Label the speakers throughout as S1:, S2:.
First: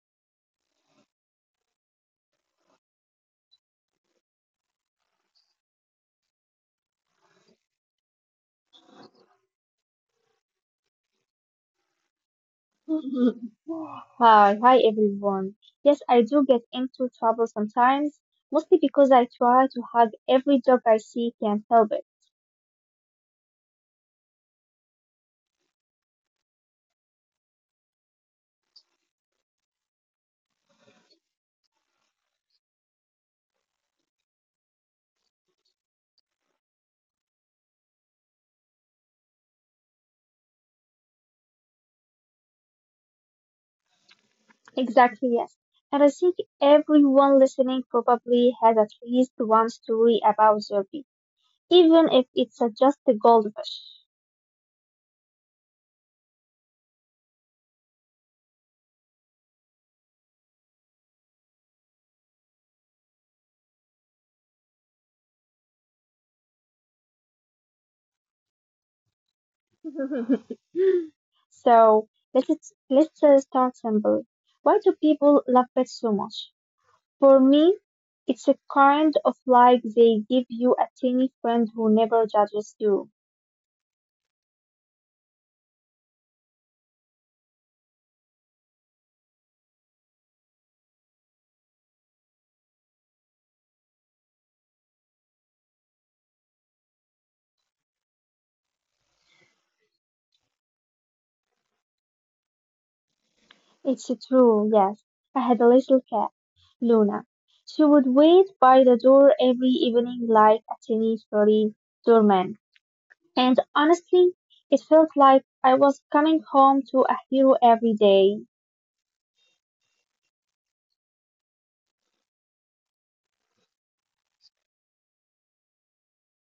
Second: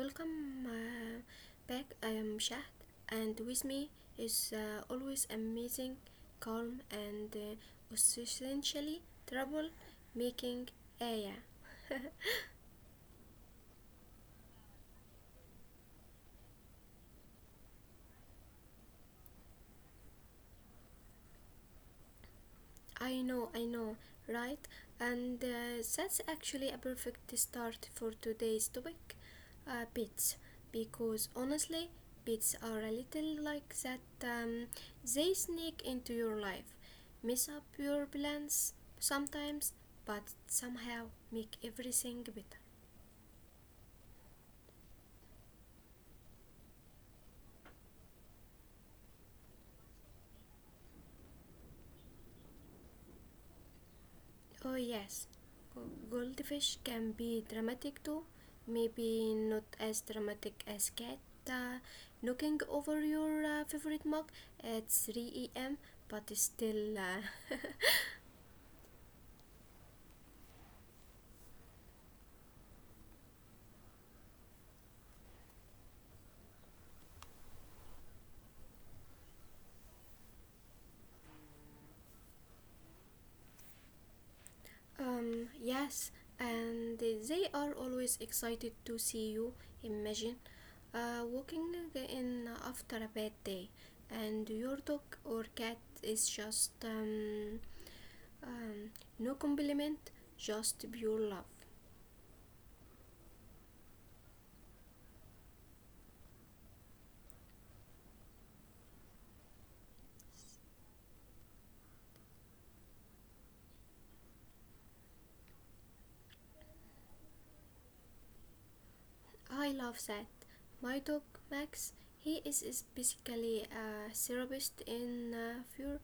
S1: welcome back. I am Shahd, and with me is always amazing, calm, and essentially trouble making Aya.
S2: Hi, everyone. Yes, I do get into trouble sometimes, mostly because I try to hug every dog I see can't help it.
S1: I know, right? And that's actually a perfect start for today's topic pets. Because honestly, pets are a little like that. They sneak into your life, mess up your plans sometimes, but somehow make everything better.
S2: Exactly, yes. And I think everyone listening probably has at least one story about Zerby, even if it's just a goldfish.
S1: Oh, yes. Goldfish can be dramatic too. Maybe not as dramatic as cat uh, knocking over your favorite mug at 3 a.m., but still,
S2: So let's start simple. Why do people love pets so much? For me, it's a kind of like they give you a tiny friend who never judges you.
S1: yes. And they are always excited to see you. Imagine walking in after a bad day, and your dog or cat is just um, no compliment, just pure love.
S2: It's true, yes. I had a little cat, Luna. She would wait by the door every evening like a tiny furry doorman. And honestly, it felt like I was coming home to a hero every day.
S1: I love that. My dog Max, he is basically a therapist in fur.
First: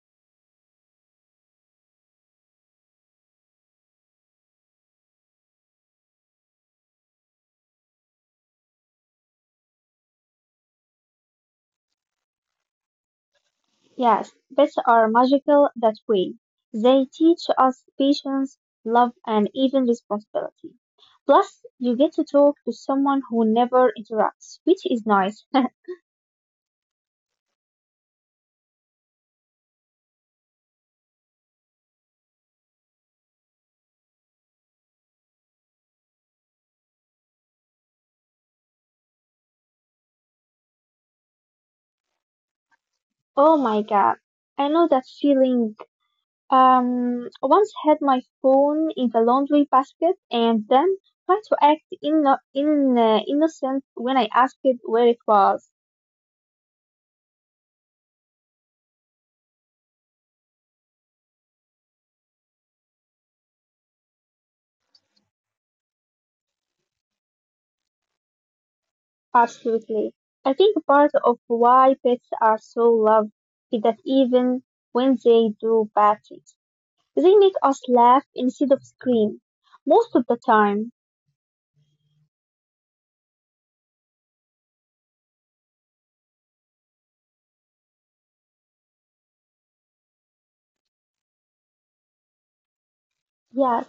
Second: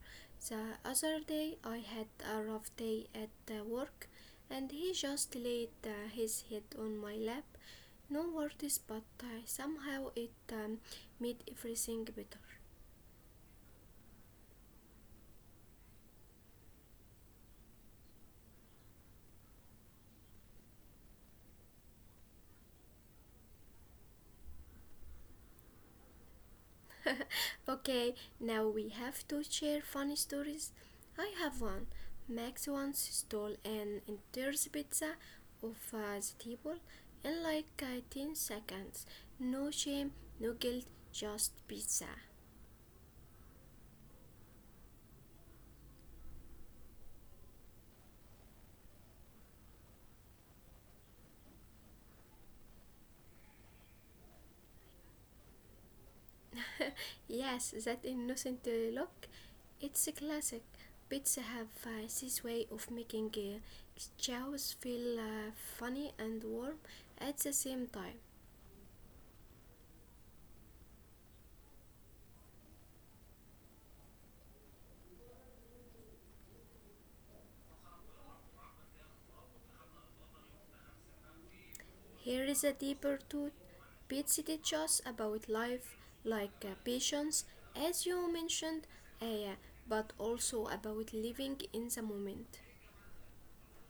S1: The other day I had a rough day at work and he just laid his head on my lap. No words, but somehow it made everything better.
S2: Yes, pets are magical that way. They teach us patience, love, and even responsibility. Plus, you get to talk to someone who never interrupts, which is nice.
S1: Okay, now we have to share funny stories. I have one. Max once stole an entire pizza off the table in like 10 seconds. No shame, no guilt, just pizza.
S2: Oh my God, I know that feeling. I once had my phone in the laundry basket and then tried to act innocent when I asked it where it was.
S1: Yes, that innocent look. It's a classic. Pizza have this way of making chows feel funny and warm at the same time.
S2: Absolutely. I think part of why pets are so loved is that even when they do bad things, they make us laugh instead of scream. Most of the time,
S1: Here is a deeper thought. Pete it about life, like patience, as you mentioned, uh, but also about living in the moment.
S2: yes,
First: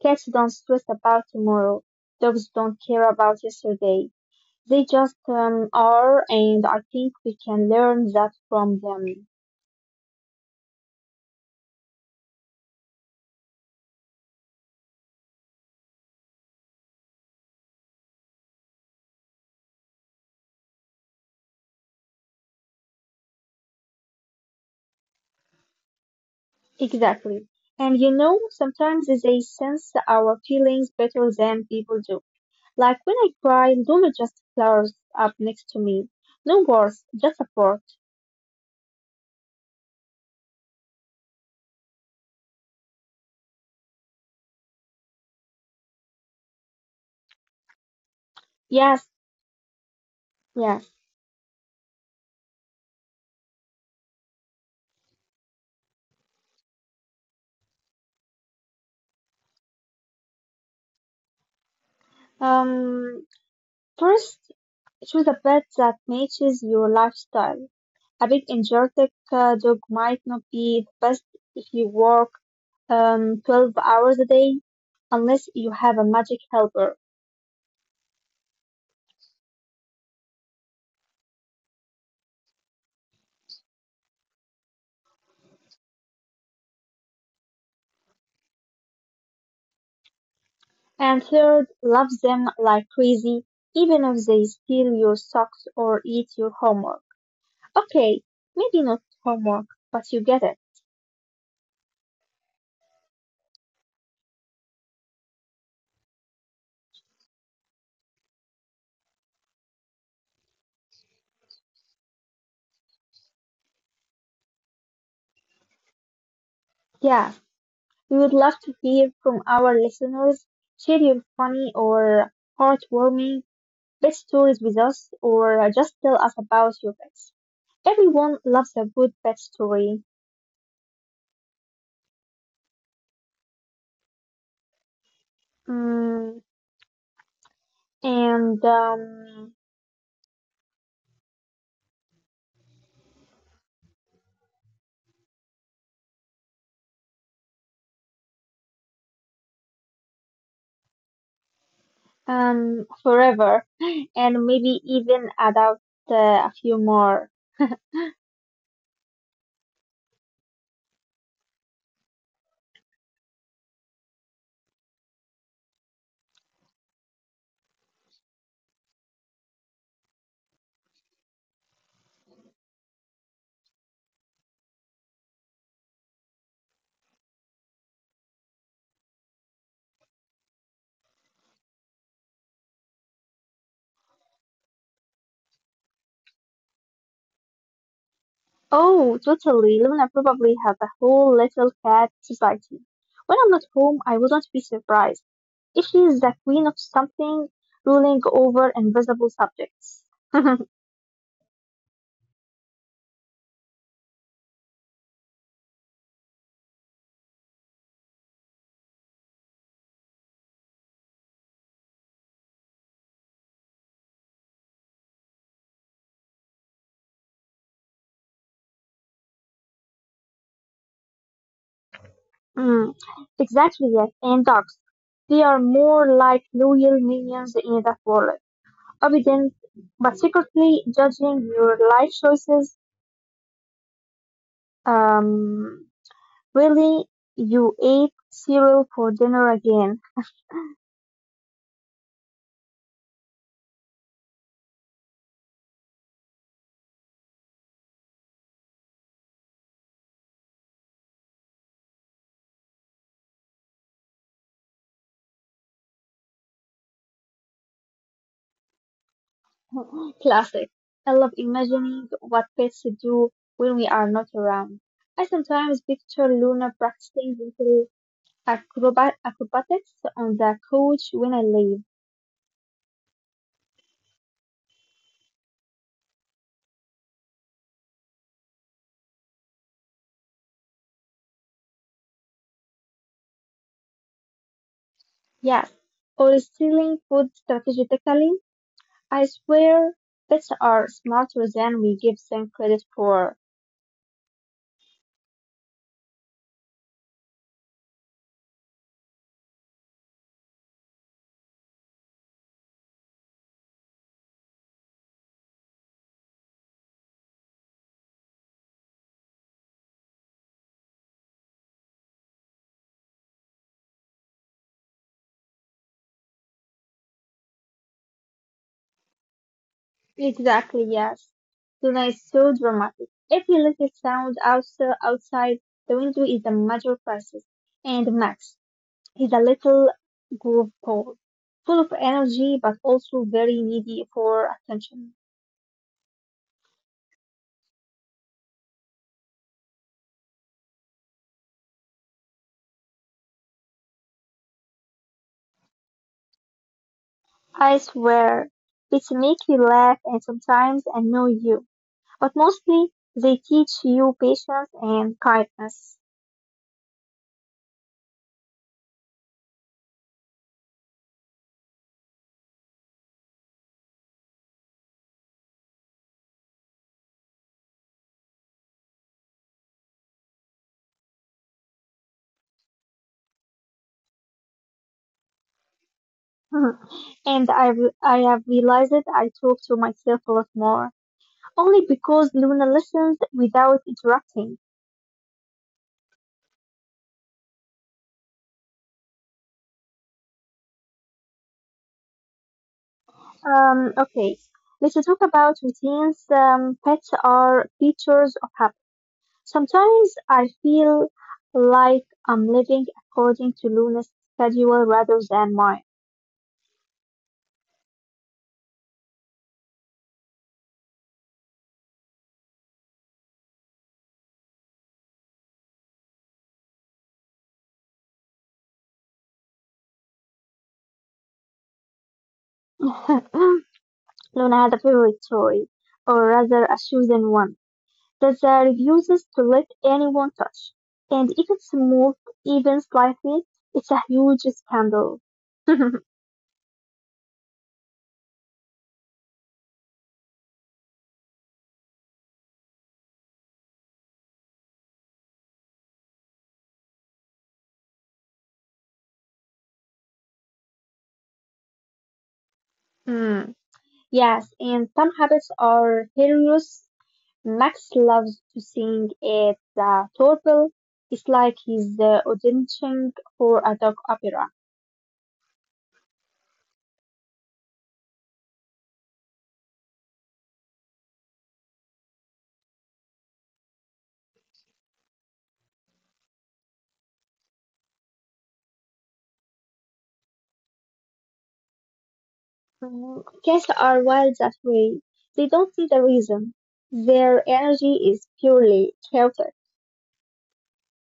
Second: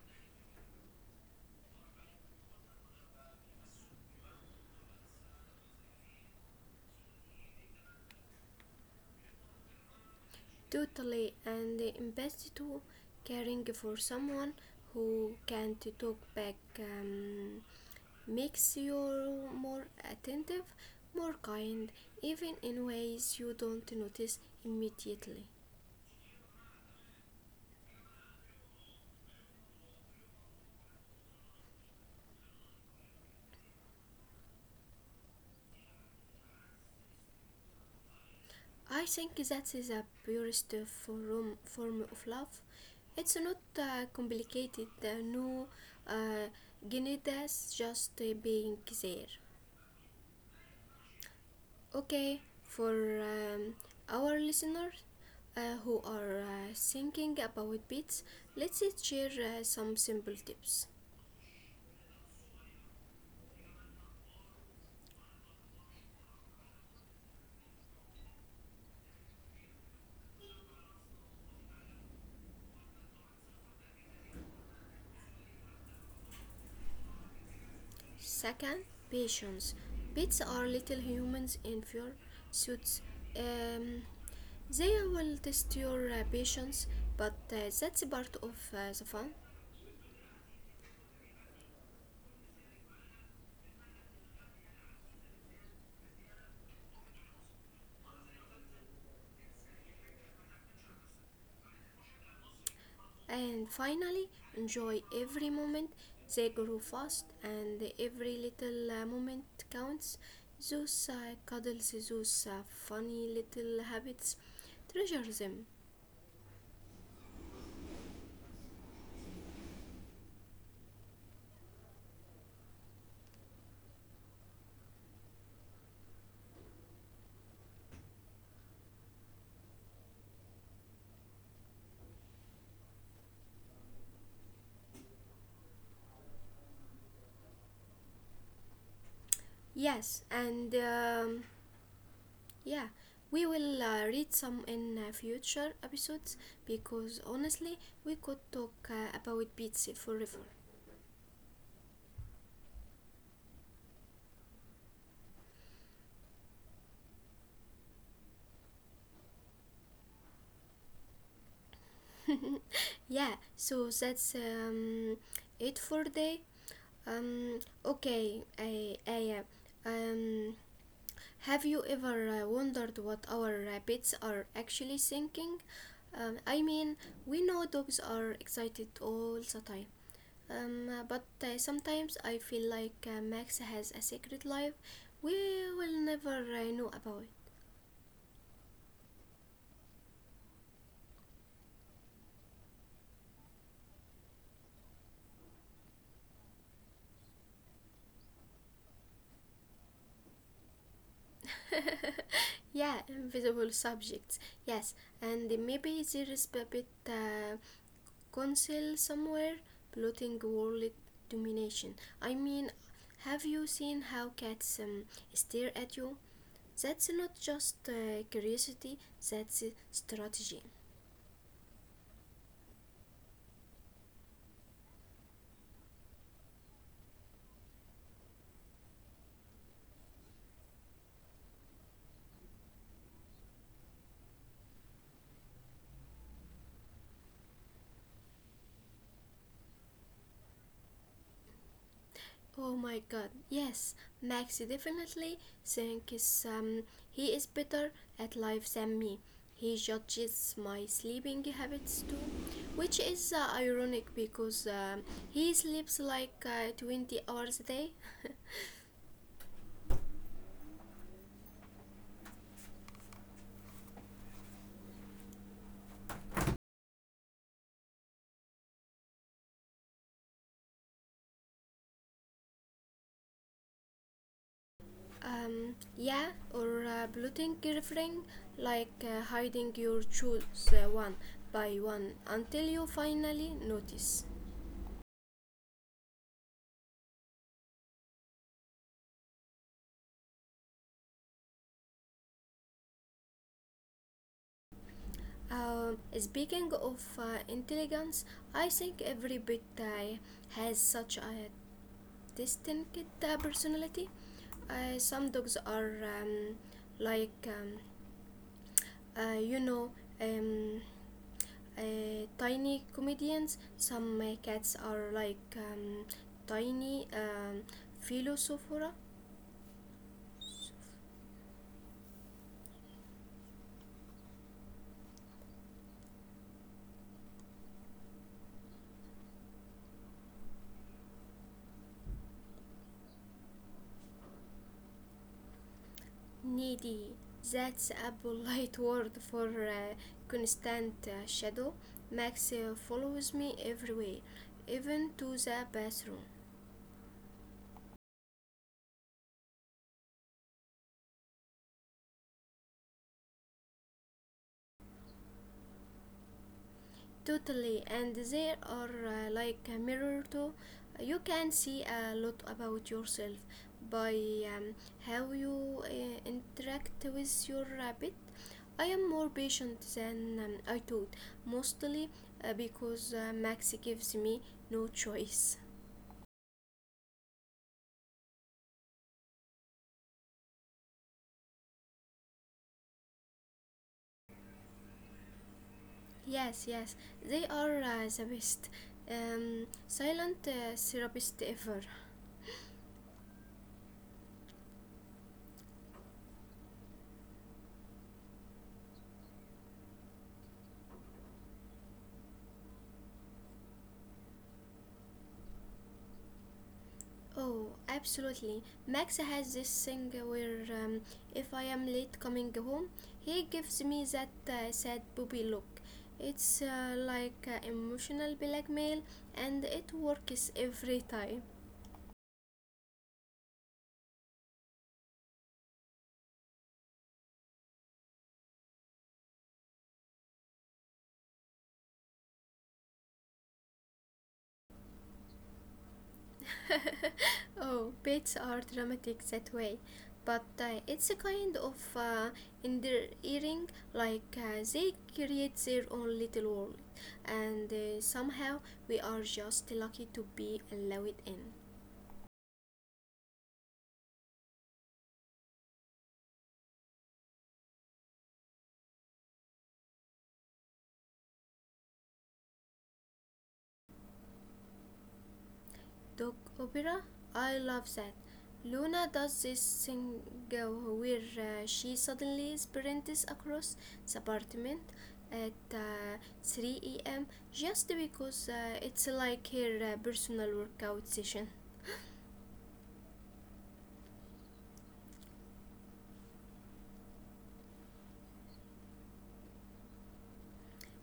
S2: cats don't stress about tomorrow. Dogs don't care about yesterday. They just are, and I think we can learn that from them.
S1: Totally, and empathy to, caring for someone who can't talk back makes you more attentive, more kind, even in ways you don't notice immediately.
S2: Exactly. And you know, sometimes they sense our feelings better than people do. Like when I cry, Luna just flowers up next to me. No words, just support.
S1: I think that is a purest form of love. It's not complicated, no uh, genitas, just being
S2: Yes,
S1: there.
S2: yes.
S1: Okay, for um, our listeners who are thinking about pets, let's share some simple tips.
S2: Um, first, choose a pet that matches your lifestyle. A big energetic dog might not be the best if you work 12 hours a day, unless you have a magic helper.
S1: Second, patience. Pets are little humans in fur suits. Um, they will test your patience, but that's part of the fun.
S2: And third, love them like crazy, even if they steal your socks or eat your homework. Okay, maybe not homework, but you get it.
S1: And finally, enjoy every moment. They grow fast, and every little moment counts. Those cuddles, those funny little habits, treasure them.
S2: Yeah, we would love to hear from our listeners. Share your funny or heartwarming pet stories with us, or just tell us about your pets. Everyone loves a good pet story. Mm, and
S1: Yes, and yeah, we will read some in future episodes because honestly, we could talk about pizza forever.
S2: forever, and maybe even add out a few more.
S1: Yeah, so that's it for today. Um, okay, have you ever wondered what our pets are actually thinking? I mean, we know dogs are excited all the time. But sometimes I feel like Max has a secret life we will never know about.
S2: Oh, totally. Luna probably has a whole little cat society. When I'm not home, I wouldn't be surprised. She is the queen of something, ruling over invisible subjects.
S1: Yeah, invisible subjects. Yes, and maybe there is a bit council somewhere plotting world domination. I mean, have you seen how cats stare at you? That's not just curiosity, that's strategy.
S2: Mm, exactly, yes. And dogs. They are more like loyal minions in that world, obedient but secretly judging your life choices. Um, really, you ate cereal for dinner again.
S1: Oh my god, yes, Maxi definitely Think is he is better at life than me. He judges my sleeping habits too, which is ironic because he sleeps like 20 hours a day.
S2: Classic. I love imagining what pets do when we are not around. I sometimes picture Luna practicing acrobatics on the couch when I leave.
S1: Yeah, or bloating refrain like hiding your shoes one by one until you finally notice.
S2: Yes, or stealing food strategically. I swear, pets are smarter than we give them credit for.
S1: Speaking of intelligence, I think every pet has such a distinct personality. Some dogs are like, uh, you know, um, tiny comedians. Some cats are like tiny philosophers.
S2: Exactly, yes. Tonight is so dramatic. Every little sound outside the window is a major crisis. And Max is a little groove ball, full of energy but also very needy for attention.
S1: Needy. That's a polite word for constant shadow. Max follows me everywhere, even to the bathroom.
S2: I swear, it's make you laugh and sometimes annoy you. But mostly, they teach you patience and kindness.
S1: Totally, and there are like a mirror too. You can see a lot about yourself by um, how you interact with your rabbit. I am more patient than I thought, mostly because Max gives me no choice.
S2: and I have realized that I talk to myself a lot more, only because Luna listens without interrupting.
S1: Yes, yes, they are the best. Silent therapist ever.
S2: Okay, let's talk about routines. Pets are features of habit. Sometimes I feel like I'm living according to Luna's schedule rather than mine.
S1: Oh, absolutely. Max has this thing where if I am late coming home, he gives me that sad puppy look. It's like emotional blackmail, and it works every time.
S2: Luna had a favorite toy, or rather a chosen one, that the refuses to let anyone touch. And if it's moved even slightly, it's a huge scandal.
S1: Oh, pets are dramatic that way, but it's a kind of endearing, like they create their own little world, and somehow we are just lucky to be allowed in.
S2: Hmm. Yes, and some habits are hilarious. Max loves to sing at the Torpil. It's like he's auditioning for a dog opera.
S1: Dog opera? I love that. Luna does this thing where she suddenly sprints across the apartment at 3 a.m. just because it's like her personal workout session.
S2: Mm, cats are wild that way. They don't see the reason. Their energy is purely chaotic.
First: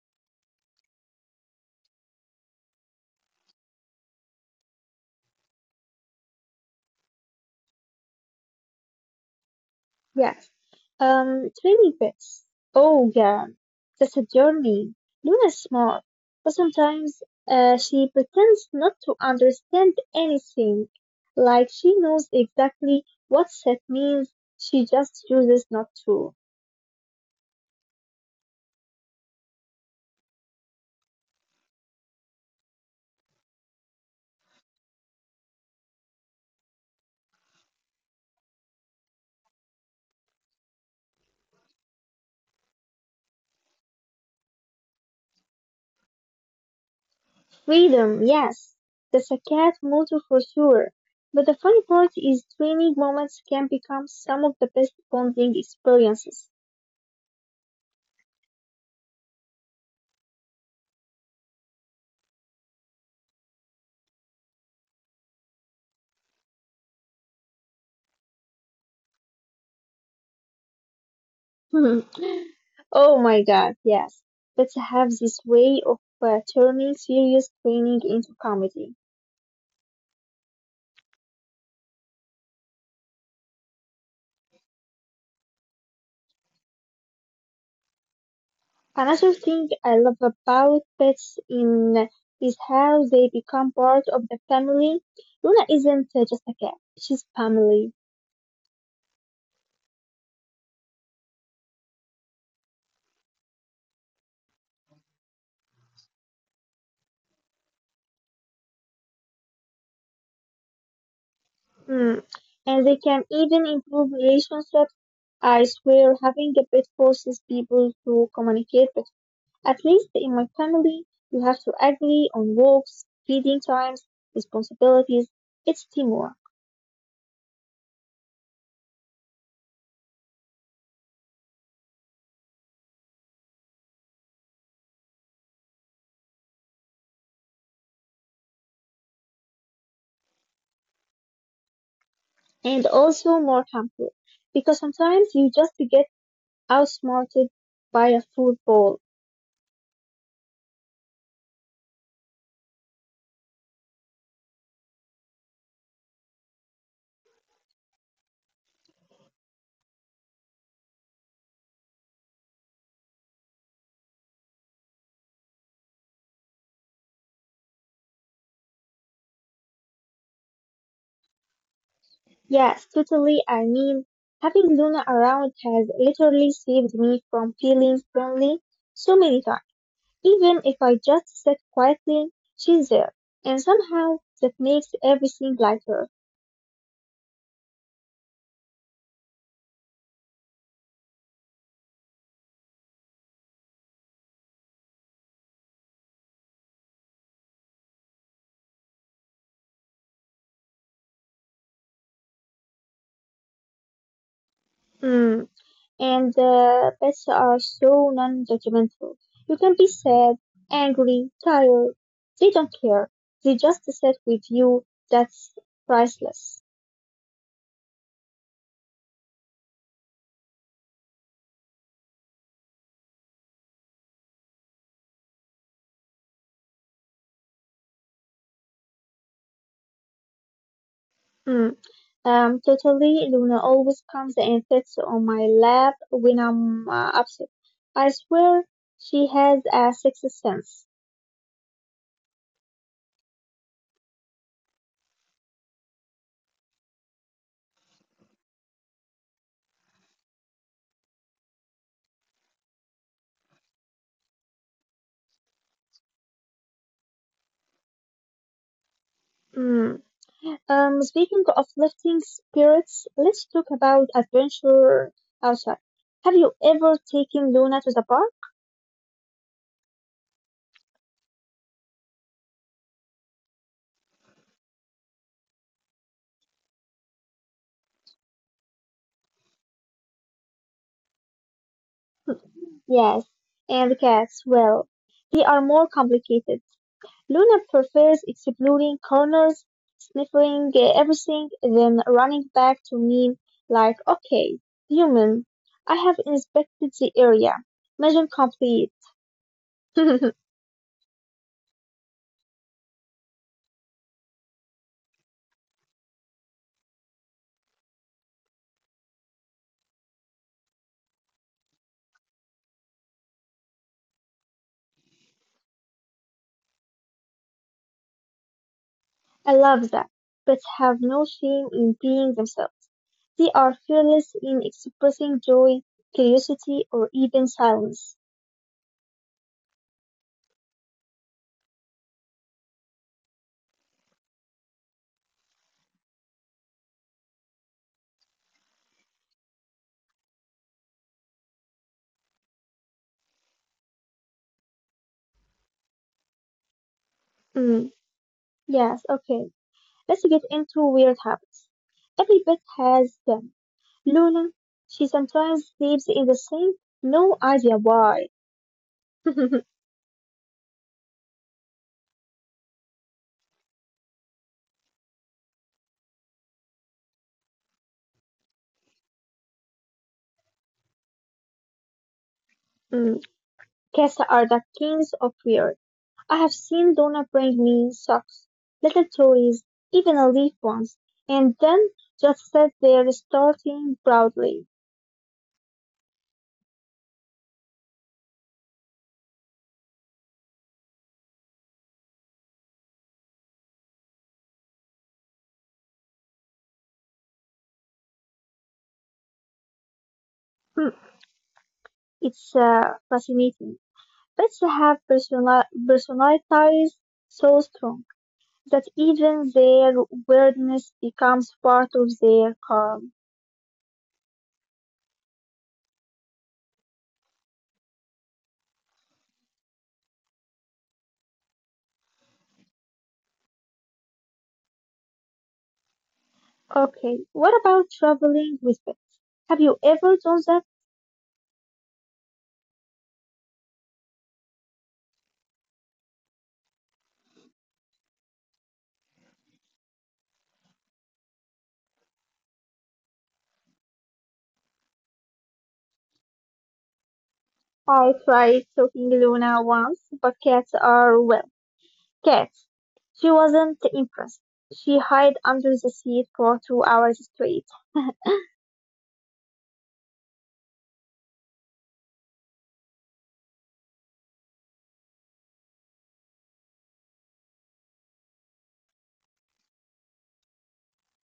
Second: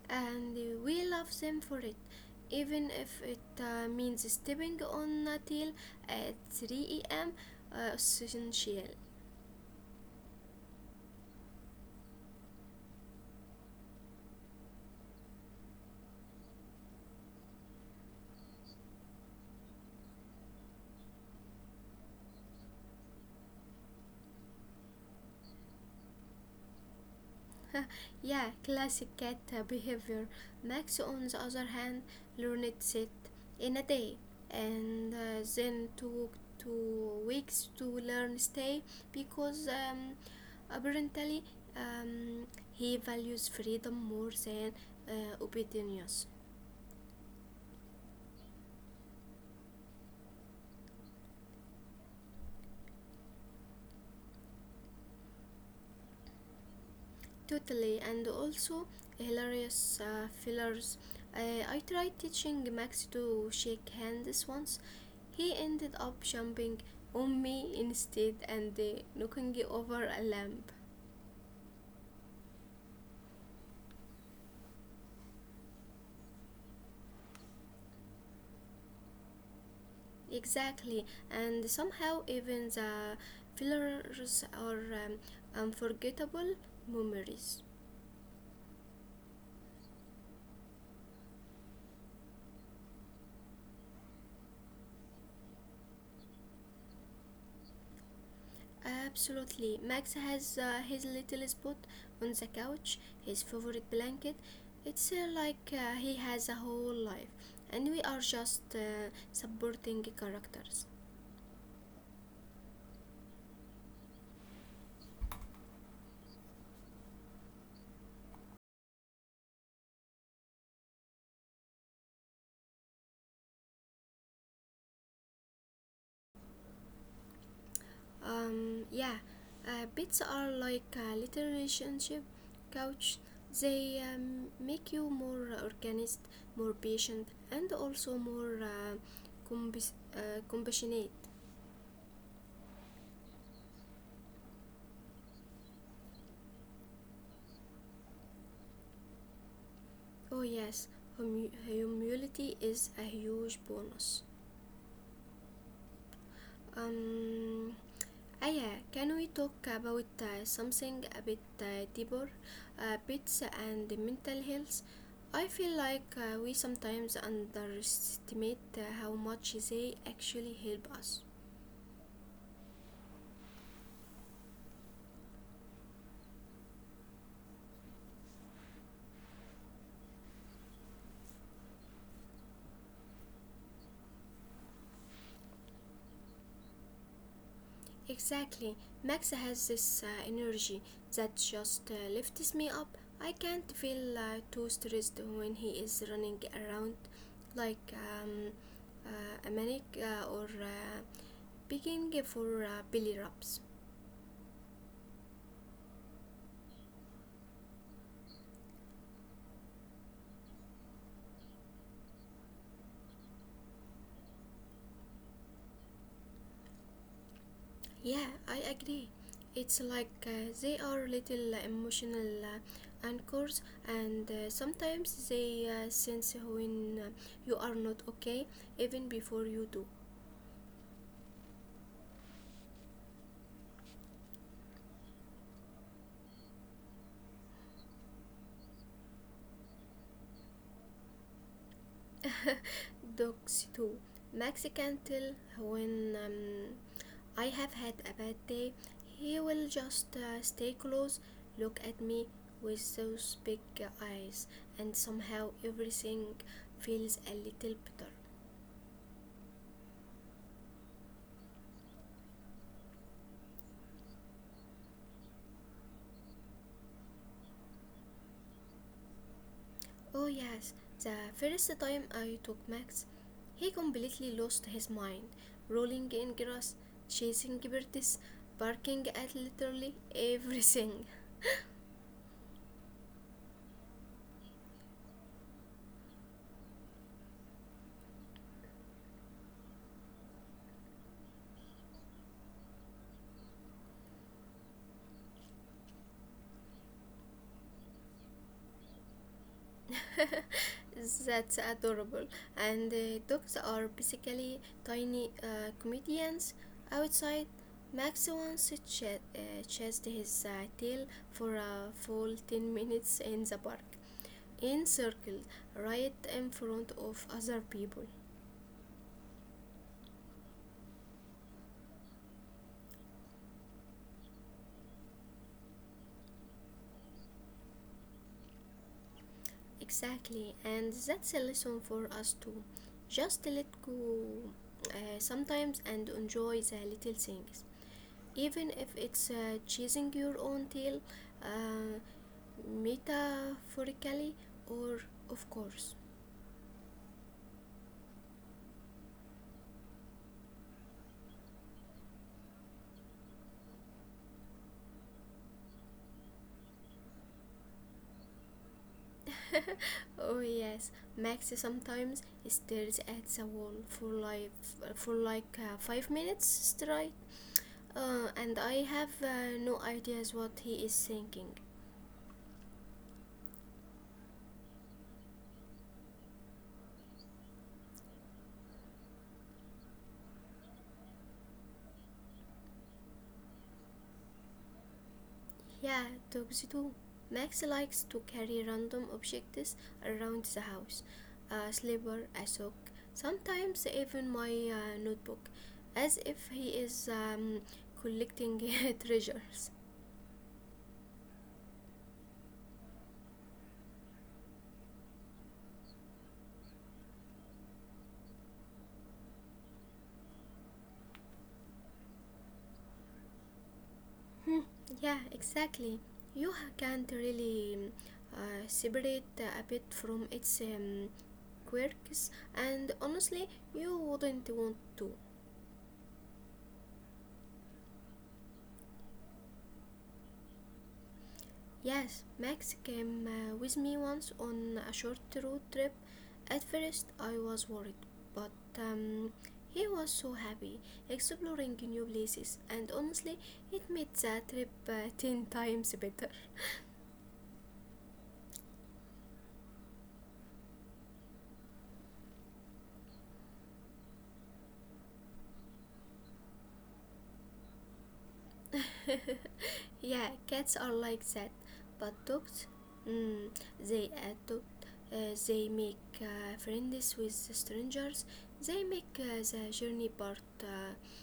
S1: And we love them for it, even if it means stepping on a tail at 3 a.m. Essential.
S2: Yes. It really fits. Oh, yeah. That's a journey. Luna's smart, but sometimes she pretends not to understand anything. Like she knows exactly what set means, she just chooses not to.
S1: Yeah, classic cat behavior. Max, on the other hand, learned it in a day and then took 2 weeks to learn stay because apparently um, he values freedom more than obedience.
S2: Freedom, yes. That's a cat motto for sure. But the funny part is training moments can become some of the best bonding experiences.
S1: Totally, and also hilarious fillers. I tried teaching Max to shake hands once. He ended up jumping on me instead and knocking over a lamp.
S2: Oh my God, yes. Pets have this way of turning serious training into comedy.
S1: Exactly, and somehow even the fillers are unforgettable memories.
S2: Another thing I love about pets in is how they become part of the family. Luna isn't just a cat; she's family.
S1: Absolutely. Max has his little spot on the couch, his favorite blanket. It's like he has a whole life, and we are just supporting characters.
S2: Hmm. And they can even improve relationships. I swear, having a pet forces people to communicate. But at least in my family, you have to agree on walks, feeding times, responsibilities. It's teamwork.
S1: Yeah, pets are like a little relationship couch. They make you more organized, more patient, and also more compassionate.
S2: And also more harmful because sometimes you just get outsmarted by a football.
S1: Oh, yes, humility is a huge bonus. Um, Aya, can we talk about something a bit deeper? Pets and mental health. I feel like we sometimes underestimate how much they actually help us.
S2: Yes, totally. I mean, having Luna around has literally saved me from feeling lonely so many times. Even if I just sit quietly, she's there, and somehow that makes everything lighter.
S1: Exactly. Max has this energy that just lifts me up. I can't feel too stressed when he is running around like a maniac or begging for belly rubs.
S2: Hmm. And the pets are so non-judgmental. You can be sad, angry, tired. They don't care. They just sit with you. That's priceless.
S1: Yeah, I agree. It's like they are little emotional anchors, and sometimes they sense when you are not okay, even before you do.
S2: Mm. Totally. Luna always comes and sits on my lap when I'm upset. I swear she has a sixth sense.
S1: Dogs too. Max can tell when I have had a bad day. He will just stay close, look at me with those big eyes, and somehow everything feels a little better.
S2: Mm. Speaking of lifting spirits, let's talk about adventure outside. Have you ever taken Luna to the park?
S1: Oh, yes, the first time I took Max, he completely lost his mind, rolling in grass, chasing birds, barking at literally everything.
S2: Yes, and the cats, well, they are more complicated. Luna prefers exploring corners, sniffing everything, then running back to me like, okay, human, I have inspected the area. Mission complete. I
S1: That's adorable. And the dogs are basically tiny comedians outside. Max once chased his tail for a full 10 minutes in the park, in circle, right in front of other people.
S2: love that, but have no shame in being themselves. They are fearless in expressing joy, curiosity, or even silence.
S1: Exactly, and that's a lesson for us too. Just let go sometimes and enjoy the little things, even if it's chasing your own tail uh, metaphorically or of course.
S2: Mm, yes, okay. Let's get into weird habits. Every pet has them. Luna, she sometimes sleeps in the sink. No idea why.
S1: Oh yes, Max sometimes stares at the wall for like 5 minutes straight and I have no ideas what he is thinking.
S2: Mm, cats are the kings of weird. I have seen Donna bring me socks, little toys, even a leaf once, and then just sit there starting proudly.
S1: Yeah, dogs do. Max likes to carry random objects around the house, a slipper, a sock, sometimes even my notebook, as if he is collecting treasures.
S2: Hmm, it's fascinating. Pets have personalities so strong, that even their weirdness becomes part of their calm.
S1: Hmm, yeah, exactly. You can't really separate a bit from its quirks, and honestly, you wouldn't want to.
S2: Okay, what about traveling with pets? Have you ever done that?
S1: Yes, Max came with me once on a short road trip. At first, I was worried, but um, he was so happy exploring new places, and honestly, it made the trip 10 times better.
S2: I tried taking Luna once, but cats are, well, cats. She wasn't impressed. She hid under the seat for 2 hours straight.
S1: Yeah, cats are like that, but dogs, mm, they adopt, they make friends with strangers, they make the journey part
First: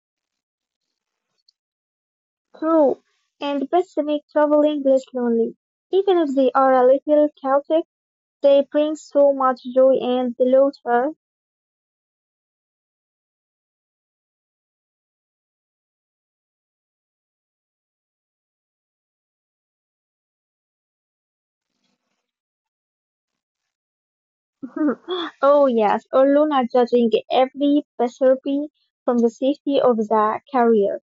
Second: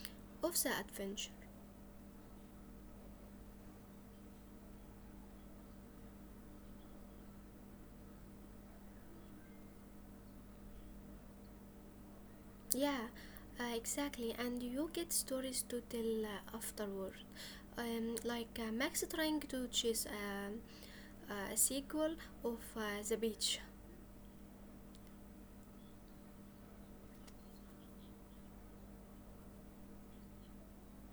S1: of the adventure.
S2: True, and pets make traveling less lonely. Even if they are a little chaotic, they bring so much joy and laughter.
S1: Yeah, exactly. And you get stories to tell afterward. Like Max trying to chase a sequel of The Beach.
S2: Oh, yes, or Luna judging every recipe from the safety of the carrier.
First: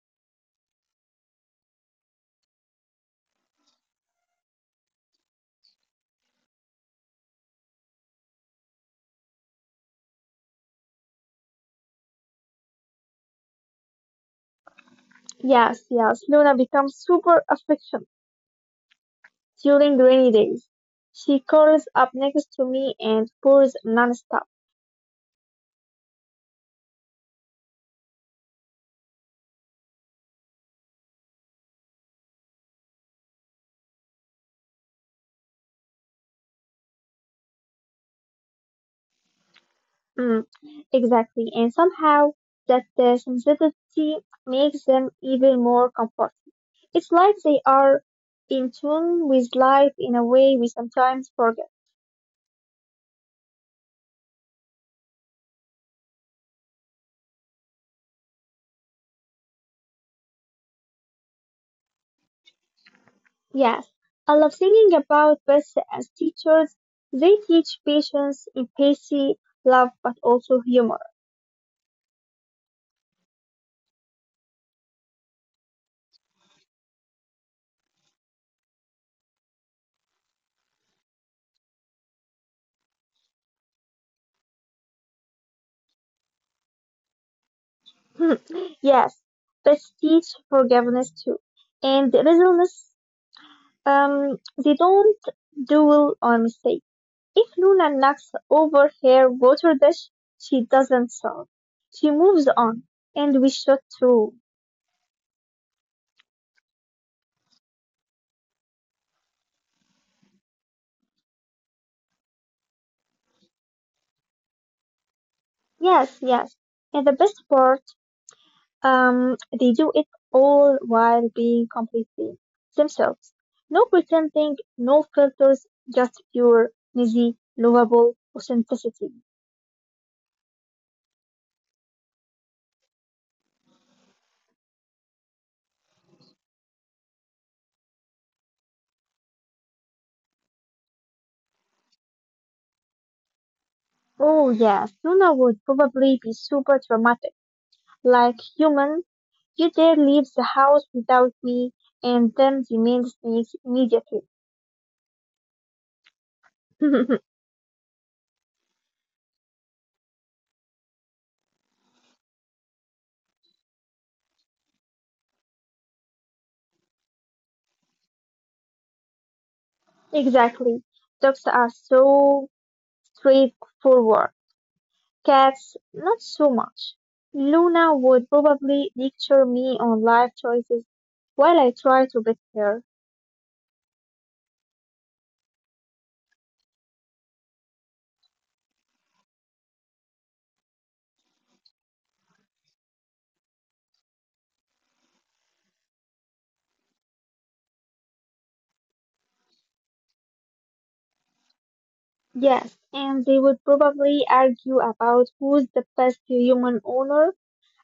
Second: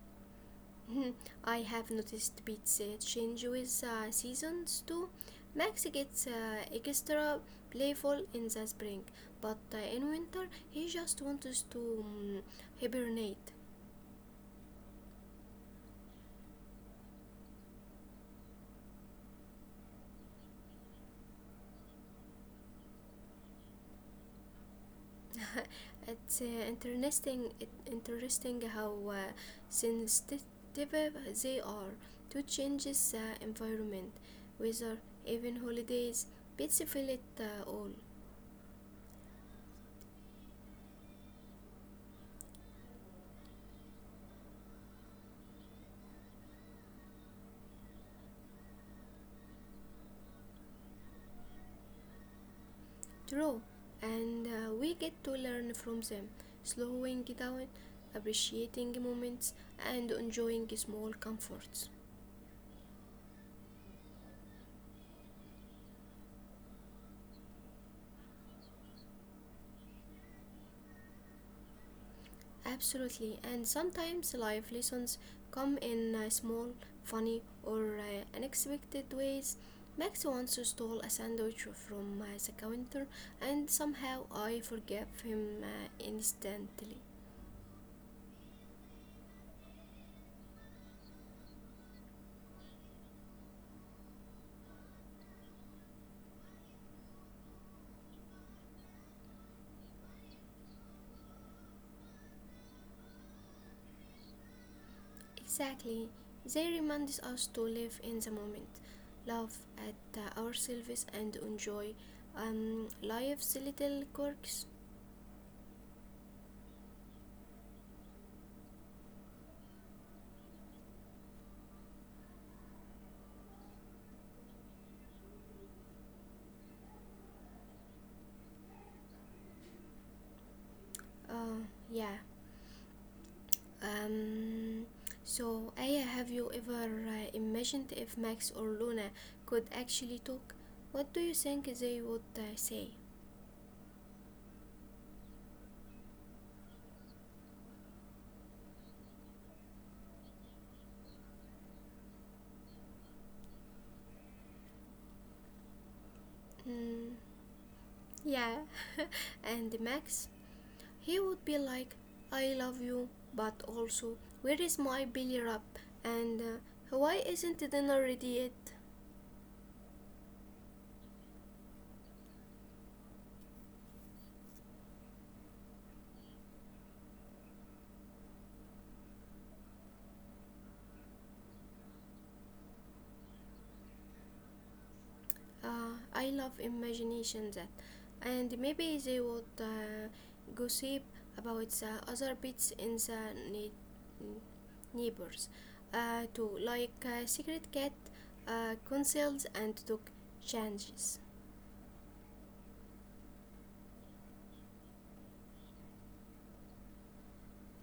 S1: Mhm. I have noticed beats change with seasons too. Max gets extra playful in the spring, but in winter he just wants to um, hibernate.
S2: Yes, yes, Luna becomes super affectionate during rainy days. She curls up next to me and purrs nonstop.
S1: It's interesting how sensitive they are to changes, environment, weather, even holidays, pets feel it all.
S2: Mm, exactly, and somehow that sensitivity makes them even more comfortable. It's like they are in tune with life in a way we sometimes forget.
S1: True, and we get to learn from them, slowing down, appreciating moments, and enjoying small comforts.
S2: Yes, I love thinking about pets as teachers. They teach patience, empathy, love, but also humor.
S1: Absolutely, and sometimes life lessons come in small, funny, or unexpected ways. Max once stole a sandwich from the counter, and somehow I forgave him instantly.
S2: yes, pets teach forgiveness too, and resilience. They don't dwell on mistake. If Luna knocks over her water dish, she doesn't sob. She moves on, and we should too.
S1: Exactly, they remind us to live in the moment, love at our and enjoy life's little quirks.
S2: Yes, yes. And the best part. They do it all while being completely themselves. No pretending, no filters, just pure, easy, lovable authenticity.
S1: Uh, yeah, Um, so, Aya, have you ever imagined if Max or Luna could actually talk? What do you think they would say?
S2: Oh yes, Luna would probably be super dramatic. Like human, you dare leave the house without me, and then the man sneaks immediately.
S1: Mm, yeah, and Max? He would be like, I love you, but also, where is my belly rub? And why isn't dinner ready yet?
S2: exactly. Dogs are so straightforward. Cats, not so much. Luna would probably lecture me on life choices while I try to beat her.
S1: Uh, I love imagination that, and maybe they would gossip about the other bits in the ne- neighbors, too, like secret cat conceals and took changes.
S2: Yes, and they would probably argue about who's the best human owner.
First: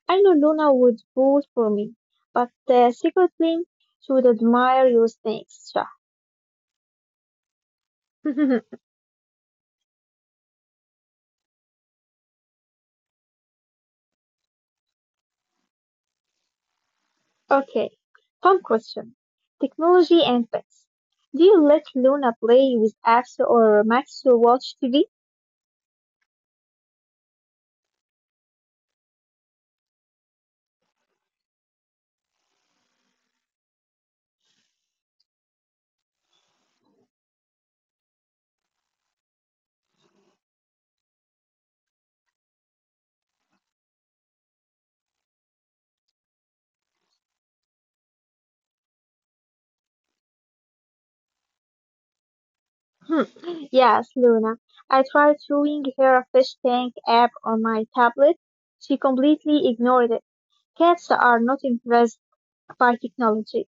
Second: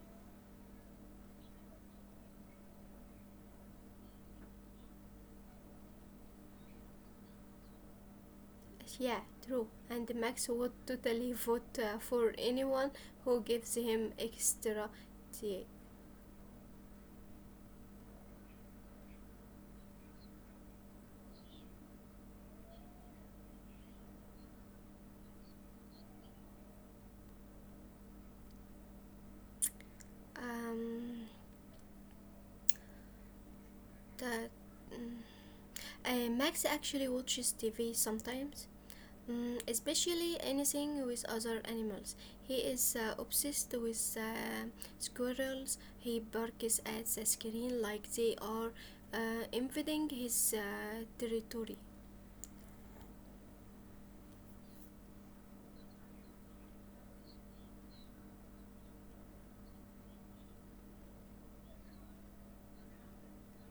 S2: I know Luna would vote for me, but secretly, she would admire your snakes. Shah.
S1: Yeah, true. And Max would totally vote for anyone who gives him extra tea.
S2: okay, fun question. Technology and pets. Do you let Luna play with apps or Max to watch TV?
S1: Um, that. Mm. Max actually watches TV sometimes. Mm, especially anything with other animals. He is obsessed with squirrels. He barks at the screen like they are invading his territory.
S2: Hmm, yes, Luna. I tried showing her a fish tank app on my tablet. She completely ignored it. Cats are not impressed by technology,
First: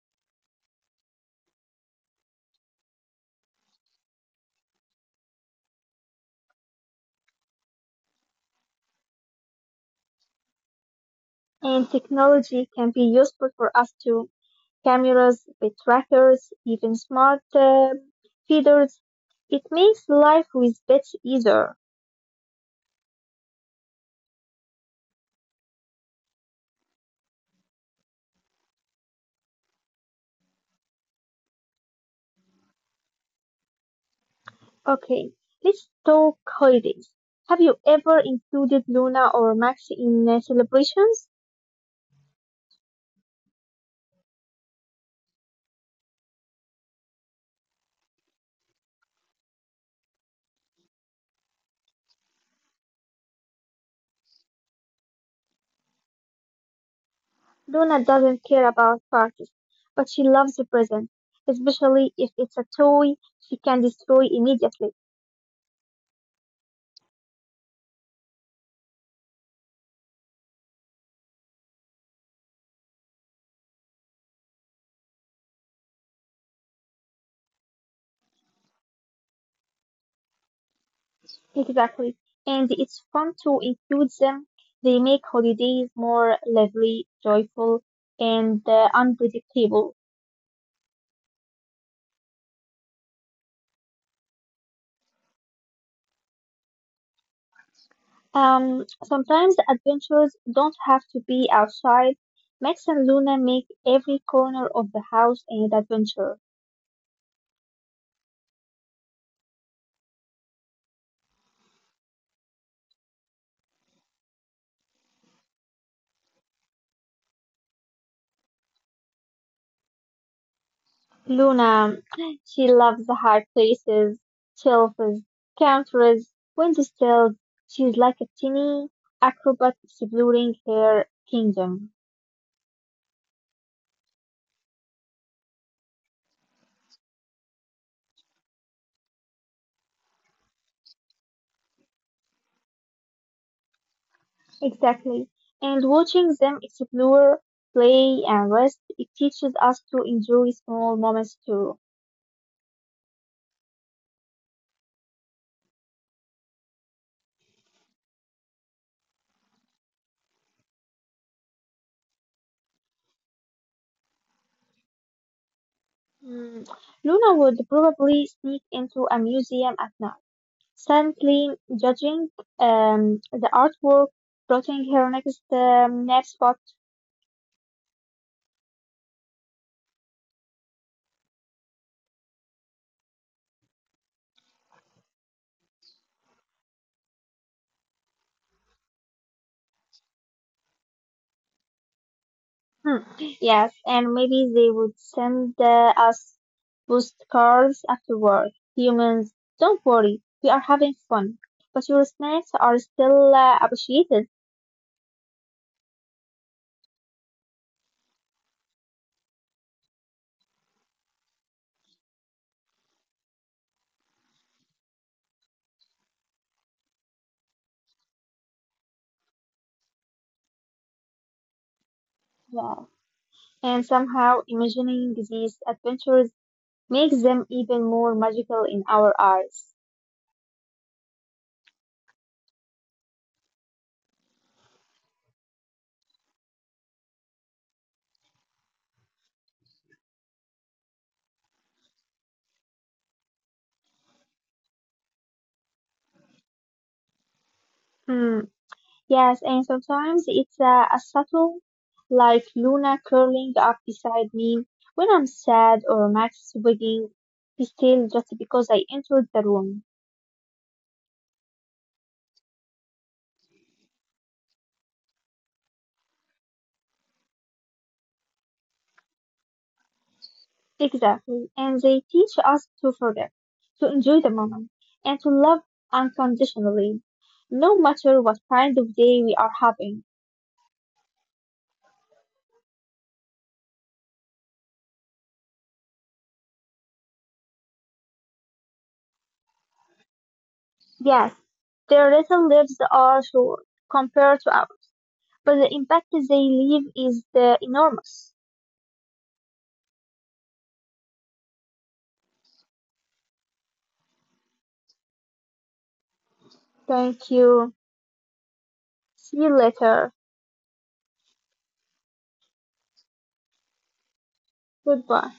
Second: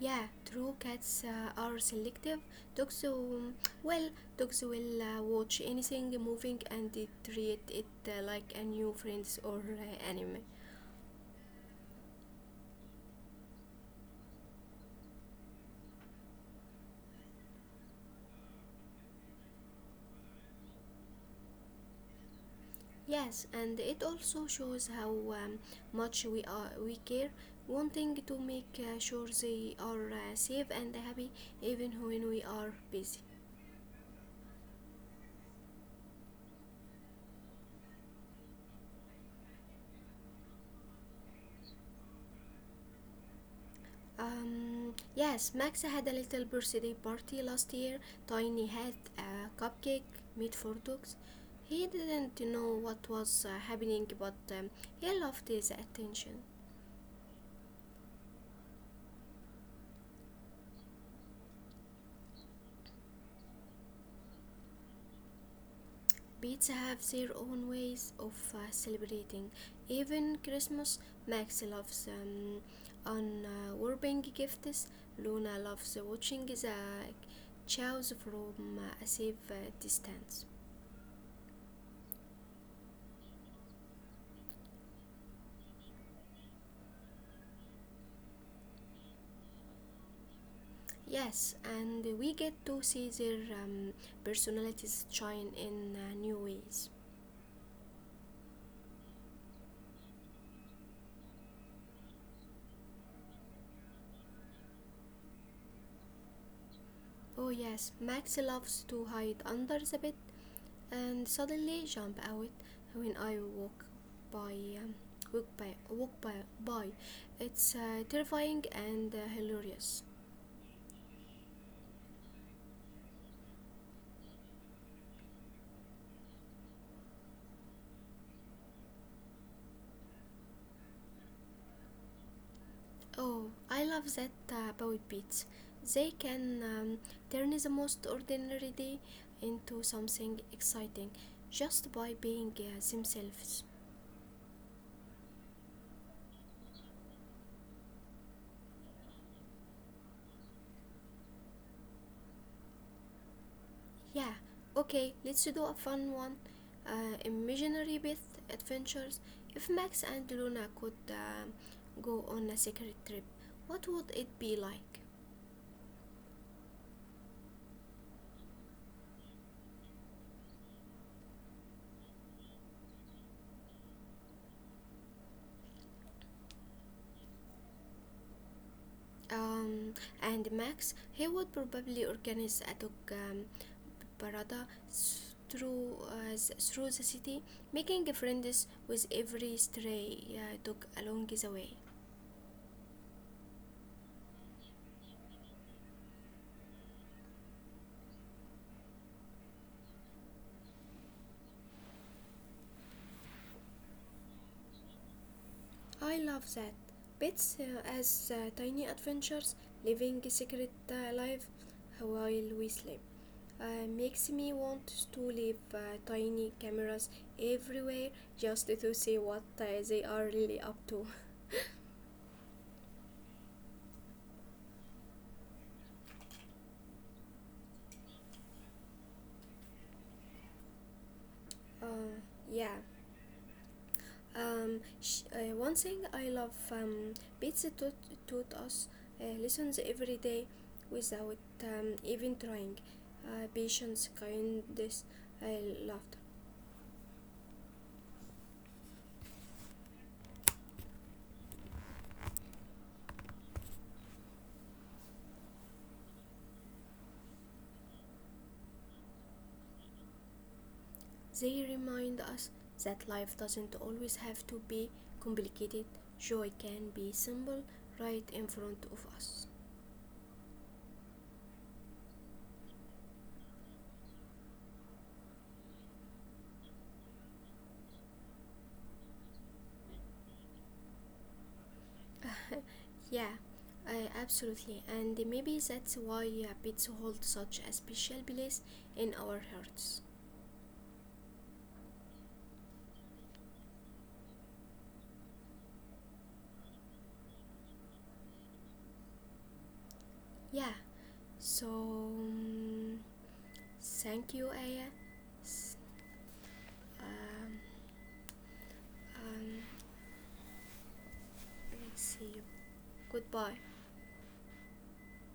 S1: Yeah, true. Cats are selective. Dogs, well, dogs will watch anything moving and they treat it like a new friend or enemy.
S2: and technology can be useful for us too. Cameras, pet trackers, even smart feeders. It makes life with pets easier.
S1: Yes, and it also shows how much we care, wanting to make sure they are safe and happy even when we are busy.
S2: Okay, let's talk holidays. Have you ever included Luna or Max in celebrations?
S1: Yes, Max had a little birthday party last year. Tiny had a cupcake made for dogs. He didn't know what was happening, but he loved his attention.
S2: Donna doesn't care about parties, but she loves presents, especially if it's a toy she can destroy immediately.
S1: Pizza have their own ways of celebrating. Even Christmas, Max loves unwrapping gifts. Luna loves watching the chows from a safe distance.
S2: Exactly. And it's fun to include them. They make holidays more lively, joyful, and unpredictable.
S1: Yes, and we get to see their personalities shine in new ways.
S2: Sometimes adventures don't have to be outside. Max and Luna make every corner of the house an adventure.
S1: Oh yes, Max loves to hide under the bed and suddenly jump out when I walk by um, walk by walk by by. It's terrifying and hilarious.
S2: Luna, she loves the hard places, shelves, counters, windowsills. She's like a teeny acrobat exploring her kingdom.
S1: Oh, I love that about pets. They can turn the most ordinary day into something exciting just by being themselves.
S2: Exactly. And watching them explore, play, and rest, it teaches us to enjoy small moments too.
S1: Yeah, okay, let's do a fun one. Imaginary Beth adventures. If Max and Luna could go on a secret trip, what would it be like?
S2: Hmm. Luna would probably sneak into a museum at night, silently judging the artwork, plotting her next spot.
S1: Um, and Max, he would probably organize a dog parada through the city, making friends with every stray dog along the way.
S2: Hmm. Yes, and maybe they would send us postcards afterward. Humans, don't worry, we are having fun. But your snacks are still appreciated.
S1: I love that. Pets as tiny adventures, living secret life while we sleep. Makes me want to leave tiny cameras everywhere just to see what they are really up to.
S2: Yeah. And somehow imagining these adventures makes them even more magical in our eyes.
S1: Uh, yeah. One thing I love, pizza taught us lessons every day without even trying. Patience, kindness, I loved.
S2: Hmm. Yes, and sometimes it's a subtle, like Luna curling up beside me when I'm sad or Max wigging his tail just because I entered the room.
S1: They remind us that life doesn't always have to be complicated, joy can be simple right in front of us.
S2: Exactly. And they teach us to forget, to enjoy the moment, and to love unconditionally, no matter what kind of day we are having.
S1: Yeah, I absolutely, and maybe that's why pets hold such a special place in our hearts.
S2: Yes, their little lives are short compared to ours, but the impact they leave is enormous.
S1: Yeah, so thank you, Aya.
S2: Thank
S1: Um,
S2: you. See you
S1: um,
S2: later.
S1: let's see you. Goodbye.
S2: Goodbye.